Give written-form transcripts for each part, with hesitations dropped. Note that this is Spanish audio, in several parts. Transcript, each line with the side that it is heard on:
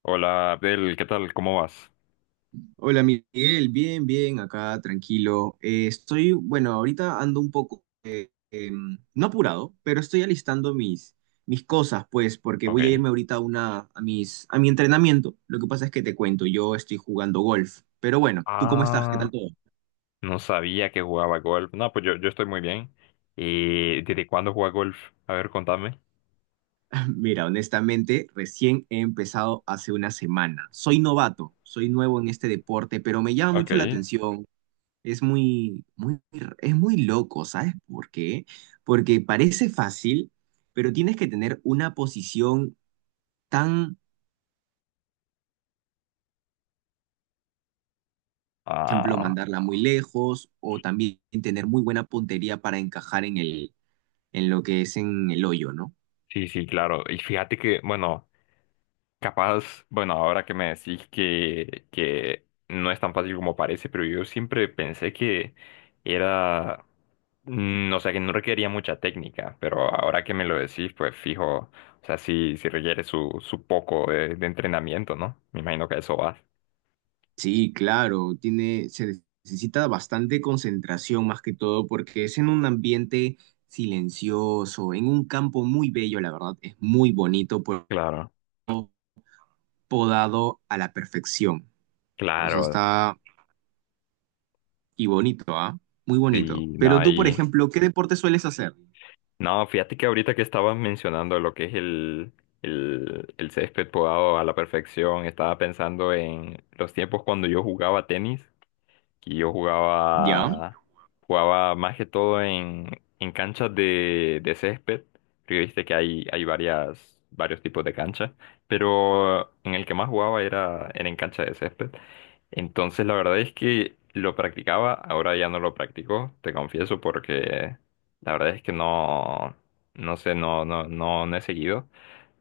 left: Hola Abdel, ¿qué tal? ¿Cómo vas?
right: Hola Miguel, bien, bien, acá tranquilo. Estoy, bueno, ahorita ando un poco, no apurado, pero estoy alistando mis cosas, pues, porque voy a
left: Ok.
right: irme ahorita a, una, a, mis, a mi entrenamiento. Lo que pasa es que te cuento, yo estoy jugando golf, pero bueno, ¿tú cómo estás? ¿Qué tal
left: Ah,
right: todo?
left: no sabía que jugaba golf. No, pues yo estoy muy bien. ¿Y desde cuándo juega golf? A ver, contame.
right: Mira, honestamente, recién he empezado hace una semana. Soy novato, soy nuevo en este deporte, pero me llama
left: Ok.
right: mucho la atención. Es muy, es muy loco, ¿sabes por qué? Porque parece fácil, pero tienes que tener una posición tan, por ejemplo,
left: Ah,
right: mandarla muy lejos o también tener muy buena puntería para encajar en lo que es en el hoyo, ¿no?
left: sí, sí, claro. Y fíjate que, bueno. Capaz, bueno, ahora que me decís que no es tan fácil como parece, pero yo siempre pensé que era, o sea, que no requería mucha técnica, pero ahora que me lo decís, pues fijo, o sea, sí, sí requiere su poco de entrenamiento, ¿no? Me imagino que a eso vas.
right: Sí, claro, tiene, se necesita bastante concentración más que todo porque es en un ambiente silencioso, en un campo muy bello, la verdad, es muy bonito, pues,
left: Claro,
right: podado a la perfección. O sea,
left: claro,
right: está. Y bonito, ¿ah? Muy
left: sí,
right: bonito. Pero
left: no,
right: tú, por ejemplo, ¿qué deporte sueles hacer?
left: no, fíjate que ahorita que estabas mencionando lo que es el césped podado a la perfección, estaba pensando en los tiempos cuando yo jugaba tenis. Y yo
right: ¿Ya?
left: jugaba más que todo en canchas de césped, porque viste que hay varios tipos de canchas, pero en el que más jugaba era en cancha de césped. Entonces la verdad es que lo practicaba, ahora ya no lo practico, te confieso, porque la verdad es que no, no sé, no, no, no, no he seguido.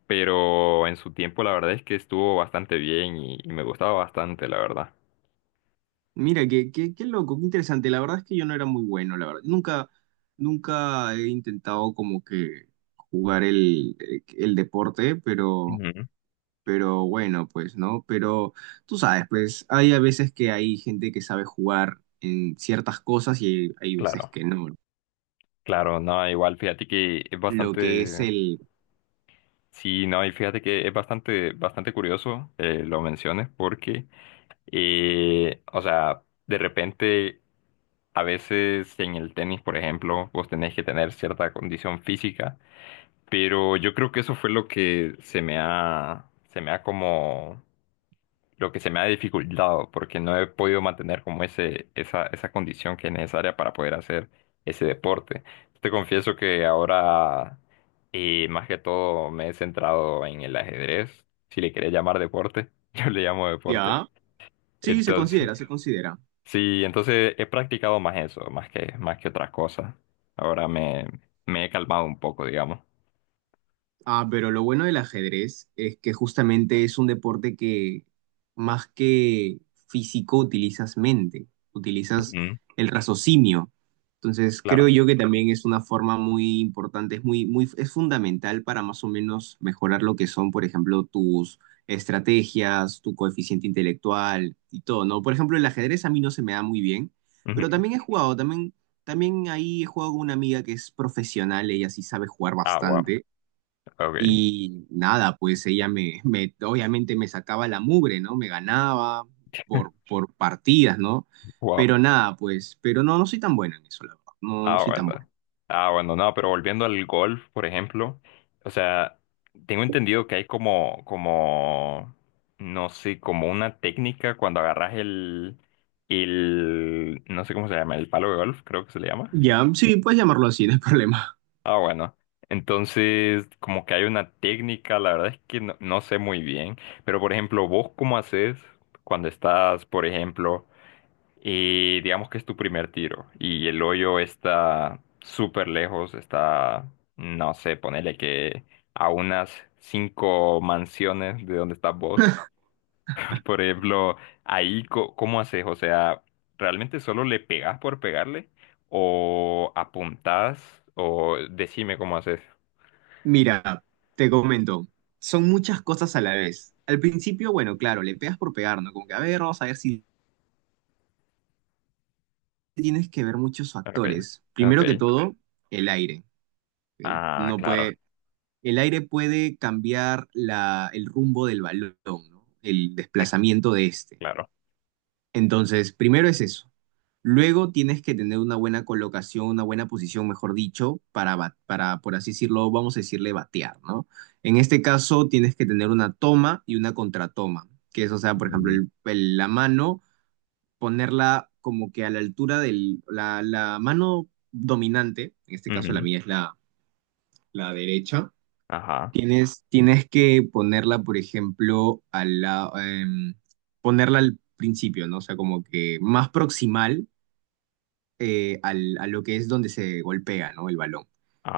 left: Pero en su tiempo la verdad es que estuvo bastante bien y me gustaba bastante, la verdad.
right: Mira, qué, qué, qué loco, qué interesante. La verdad es que yo no era muy bueno, la verdad. Nunca he intentado como que jugar el deporte,
left: Ujú.
right: pero bueno, pues, ¿no? Pero tú sabes, pues, hay a veces que hay gente que sabe jugar en ciertas cosas y hay veces
left: Claro.
right: que no.
left: Claro, no, igual fíjate que es
right: Lo que es
left: bastante,
right: el...
left: sí, no, y fíjate que es bastante, bastante curioso lo menciones porque, o sea, de repente, a veces en el tenis, por ejemplo, vos tenés que tener cierta condición física, pero yo creo que eso fue lo que se me ha como lo que se me ha dificultado porque no he podido mantener como esa condición que es necesaria para poder hacer ese deporte. Te confieso que ahora más que todo me he centrado en el ajedrez, si le querés llamar deporte, yo le llamo deporte.
right: ¿Ya? Sí, se
left: Entonces,
right: considera, se considera.
left: sí, entonces he practicado más eso, más que otras cosas. Ahora me he calmado un poco, digamos.
right: Ah, pero lo bueno del ajedrez es que justamente es un deporte que más que físico utilizas mente, utilizas
left: Ujú.
right: el raciocinio. Entonces
left: Claro.
right: creo yo que también es una forma muy importante, es muy, muy, es fundamental para más o menos mejorar lo que son, por ejemplo, tus estrategias, tu coeficiente intelectual y todo, ¿no? Por ejemplo, el ajedrez a mí no se me da muy bien, pero
left: Ujú.
right: también he también ahí he jugado con una amiga que es profesional, ella sí sabe jugar
left: Ah, wow.
right: bastante.
left: Ok.
right: Y nada, pues ella me, me- obviamente me sacaba la mugre, ¿no? Me ganaba por partidas, ¿no?
left: Wow.
right: Pero nada, pues, pero no, no soy tan bueno en eso, la verdad. No, no
left: Ah,
right: soy tan bueno.
left: bueno. Ah, bueno, no, pero volviendo al golf, por ejemplo, o sea, tengo entendido que hay no sé, como una técnica cuando agarras el, no sé cómo se llama, el palo de golf, creo que se le llama.
right: Ya, sí, puedes llamarlo así, no hay problema.
left: Ah, bueno. Entonces, como que hay una técnica, la verdad es que no, no sé muy bien, pero por ejemplo, vos cómo haces cuando estás, por ejemplo, y digamos que es tu primer tiro y el hoyo está súper lejos, no sé, ponele que a unas cinco mansiones de donde estás vos. Por ejemplo, ahí, ¿cómo haces? O sea, ¿realmente solo le pegas por pegarle? ¿O apuntás? ¿O decime cómo haces?
right: Mira, te comento, son muchas cosas a la vez. Al principio, bueno, claro, le pegas por pegar, ¿no? Como que, a ver, vamos a ver si tienes que ver muchos
left: Ok,
right: factores. Primero que
left: ok.
right: todo, el aire, ¿ok?
left: Ah,
right: No
left: claro,
right: puede, el aire puede cambiar la, el rumbo del balón, ¿no? El
left: eh,
right: desplazamiento de este.
left: claro.
right: Entonces, primero es eso. Luego tienes que tener una buena colocación, una buena posición, mejor dicho, para, ba- para, por así decirlo, vamos a decirle batear, ¿no? En este caso tienes que tener una toma y una contratoma, que es, o sea, por ejemplo,
left: Mm,
right: el- la mano, ponerla como que a la altura del, la mano dominante, en este caso la
left: ujú,
right: mía es la, la derecha.
left: ajá.
right: Tienes que ponerla, por ejemplo, a la, em, ponerla al principio, ¿no? O sea, como que más proximal al- a lo que es donde se golpea, ¿no? El balón.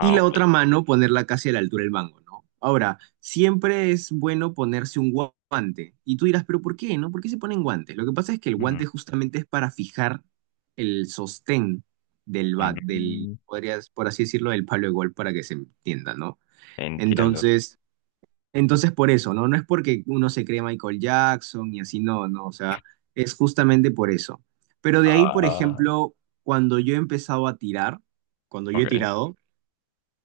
right: Y la
left: ok.
right: otra mano, ponerla casi a la altura del mango, ¿no? Ahora, siempre es bueno ponerse un gua- guante. Y tú dirás, ¿pero por qué, no? ¿Por qué se ponen guantes? Lo que pasa es que el guante
left: Ujú,
right: justamente es para fijar el sostén del bat, del,
left: ujú.
right: podrías, por así decirlo, del palo de gol para que se entienda, ¿no?
left: Entiendo.
right: Entonces... Entonces, por eso, ¿no? No es porque uno se cree Michael Jackson y así, no, no, o sea, es justamente por eso. Pero de ahí, por
left: Ah,
right: ejemplo, cuando yo he empezado a tirar, cuando yo he
left: ok.
right: tirado,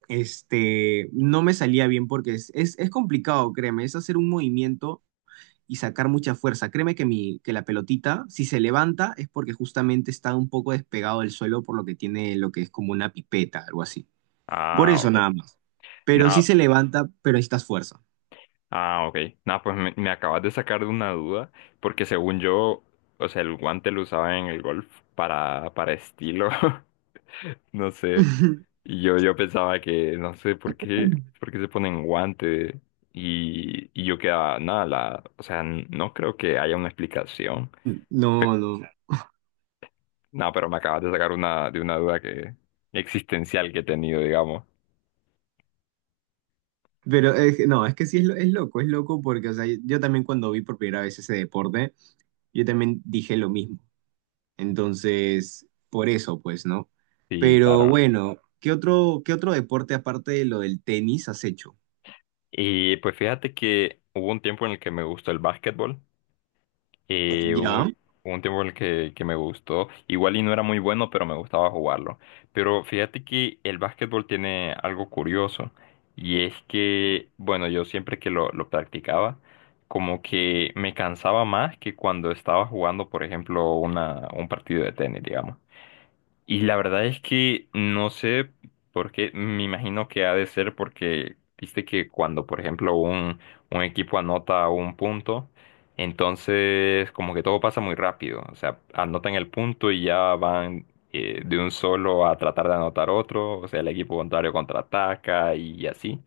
right: este, no me salía bien porque es, es complicado, créeme, es hacer un movimiento y sacar mucha fuerza. Créeme que, mi, que la pelotita, si se levanta, es porque justamente está un poco despegado del suelo por lo que tiene lo que es como una pipeta, algo así. Por
left: Ah,
right: eso
left: ok.
right: nada más. Pero sí
left: Nada,
right: se levanta, pero necesitas fuerza.
left: ah, ok. Nah, pues me acabas de sacar de una duda, porque según yo, o sea, el guante lo usaba en el golf para estilo, no sé. Y yo pensaba que, no sé, ¿por qué se ponen guante? Y yo quedaba, nada, o sea, no creo que haya una explicación.
right: No, no.
left: Nada, pero me acabas de sacar de una duda que, existencial que he tenido, digamos.
right: Pero es, que- no, es que sí es, lo- es loco porque, o sea, yo también cuando vi por primera vez ese deporte, yo también dije lo mismo. Entonces, por eso, pues, ¿no?
left: Sí,
right: Pero
left: claro.
right: bueno, qué otro deporte aparte de lo del tenis has hecho?
left: Y pues fíjate que hubo un tiempo en el que me gustó el básquetbol, eh, hubo
right: ¿Ya?
left: un, hubo un tiempo en el que me gustó, igual y no era muy bueno, pero me gustaba jugarlo. Pero fíjate que el básquetbol tiene algo curioso, y es que, bueno, yo siempre que lo practicaba, como que me cansaba más que cuando estaba jugando, por ejemplo, un partido de tenis, digamos. Y la verdad es que no sé por qué, me imagino que ha de ser porque, viste que cuando, por ejemplo, un equipo anota un punto, entonces como que todo pasa muy rápido, o sea, anotan el punto y ya van de un solo a tratar de anotar otro, o sea, el equipo contrario contraataca y así.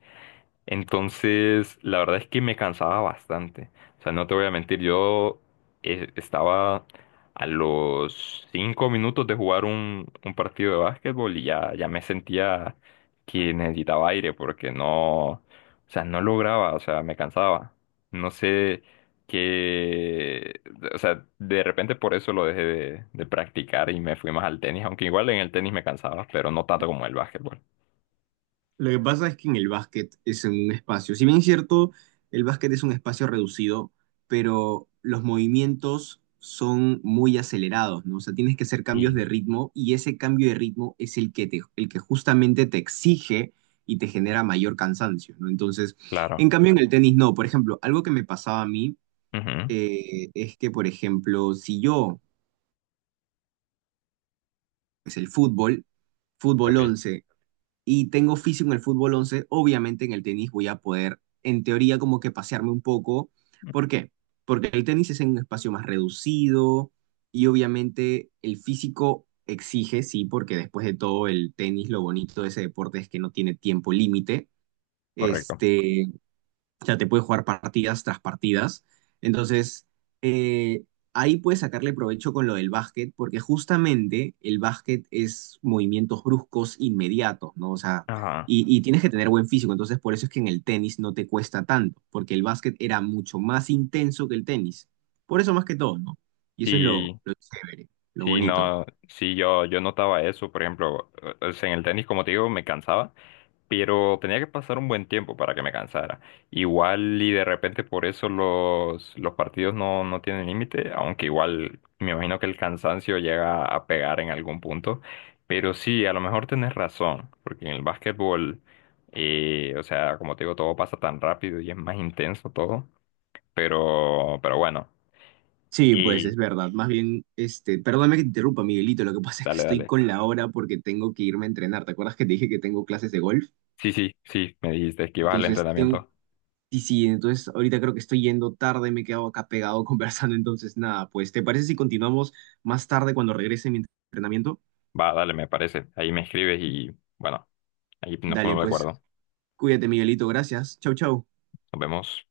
left: Entonces, la verdad es que me cansaba bastante. O sea, no te voy a mentir, yo estaba a los 5 minutos de jugar un partido de básquetbol y ya, ya me sentía que necesitaba aire porque no, o sea, no lograba, o sea, me cansaba. No sé qué, o sea, de repente por eso lo dejé de practicar y me fui más al tenis, aunque igual en el tenis me cansaba, pero no tanto como el básquetbol.
right: Lo que pasa es que en el básquet es en un espacio. Si bien es cierto, el básquet es un espacio reducido, pero los movimientos son muy acelerados, ¿no? O sea, tienes que hacer cambios
left: Y
right: de ritmo y ese cambio de ritmo es el que te, el que justamente te exige y te genera mayor cansancio, ¿no? Entonces,
left: Claro.
right: en cambio en el tenis no. Por ejemplo, algo que me pasaba a mí
left: Ujú.
right: es que, por ejemplo, si yo, es el fútbol, fútbol
left: Ok.
right: once y tengo físico en el fútbol once, obviamente en el tenis voy a poder, en teoría, como que pasearme un poco. ¿Por qué? Porque el tenis es en un espacio más reducido y obviamente el físico exige, sí, porque después de todo el tenis, lo bonito de ese deporte es que no tiene tiempo límite.
left: Correcto.
right: Este, o sea, te puede jugar partidas tras partidas. Entonces, eh, ahí puedes sacarle provecho con lo del básquet, porque justamente el básquet es movimientos bruscos inmediatos, ¿no? O sea,
left: Ajá.
right: y tienes que tener buen físico. Entonces, por eso es que en el tenis no te cuesta tanto, porque el básquet era mucho más intenso que el tenis. Por eso más que todo, ¿no? Y eso es
left: Sí,
right: lo chévere, lo
left: sí,
right: bonito.
left: no, sí, yo notaba eso, por ejemplo, o sea, en el tenis, como te digo, me cansaba, pero tenía que pasar un buen tiempo para que me cansara. Igual y de repente por eso los partidos no, no tienen límite, aunque igual me imagino que el cansancio llega a pegar en algún punto, pero sí, a lo mejor tenés razón, porque en el básquetbol, o sea, como te digo, todo pasa tan rápido y es más intenso todo, pero bueno,
right: Sí, pues es
left: y
right: verdad. Más bien, este, perdóname que te interrumpa, Miguelito. Lo que pasa es que
left: dale,
right: estoy
left: dale.
right: con la hora porque tengo que irme a entrenar. ¿Te acuerdas que te dije que tengo clases de golf?
left: Sí, sí, sí, me dijiste que ibas al
right: Entonces, tengo,
left: entrenamiento.
right: y sí, entonces ahorita creo que estoy yendo tarde, me he quedado acá pegado conversando. Entonces, nada, pues, ¿te parece si continuamos más tarde cuando regrese mi entrenamiento?
left: Va, dale, me parece. Ahí me escribes y bueno, ahí nos
right: Dale,
left: ponemos de
right: pues,
left: acuerdo.
right: cuídate, Miguelito. Gracias. Chau, chau.
left: Nos vemos.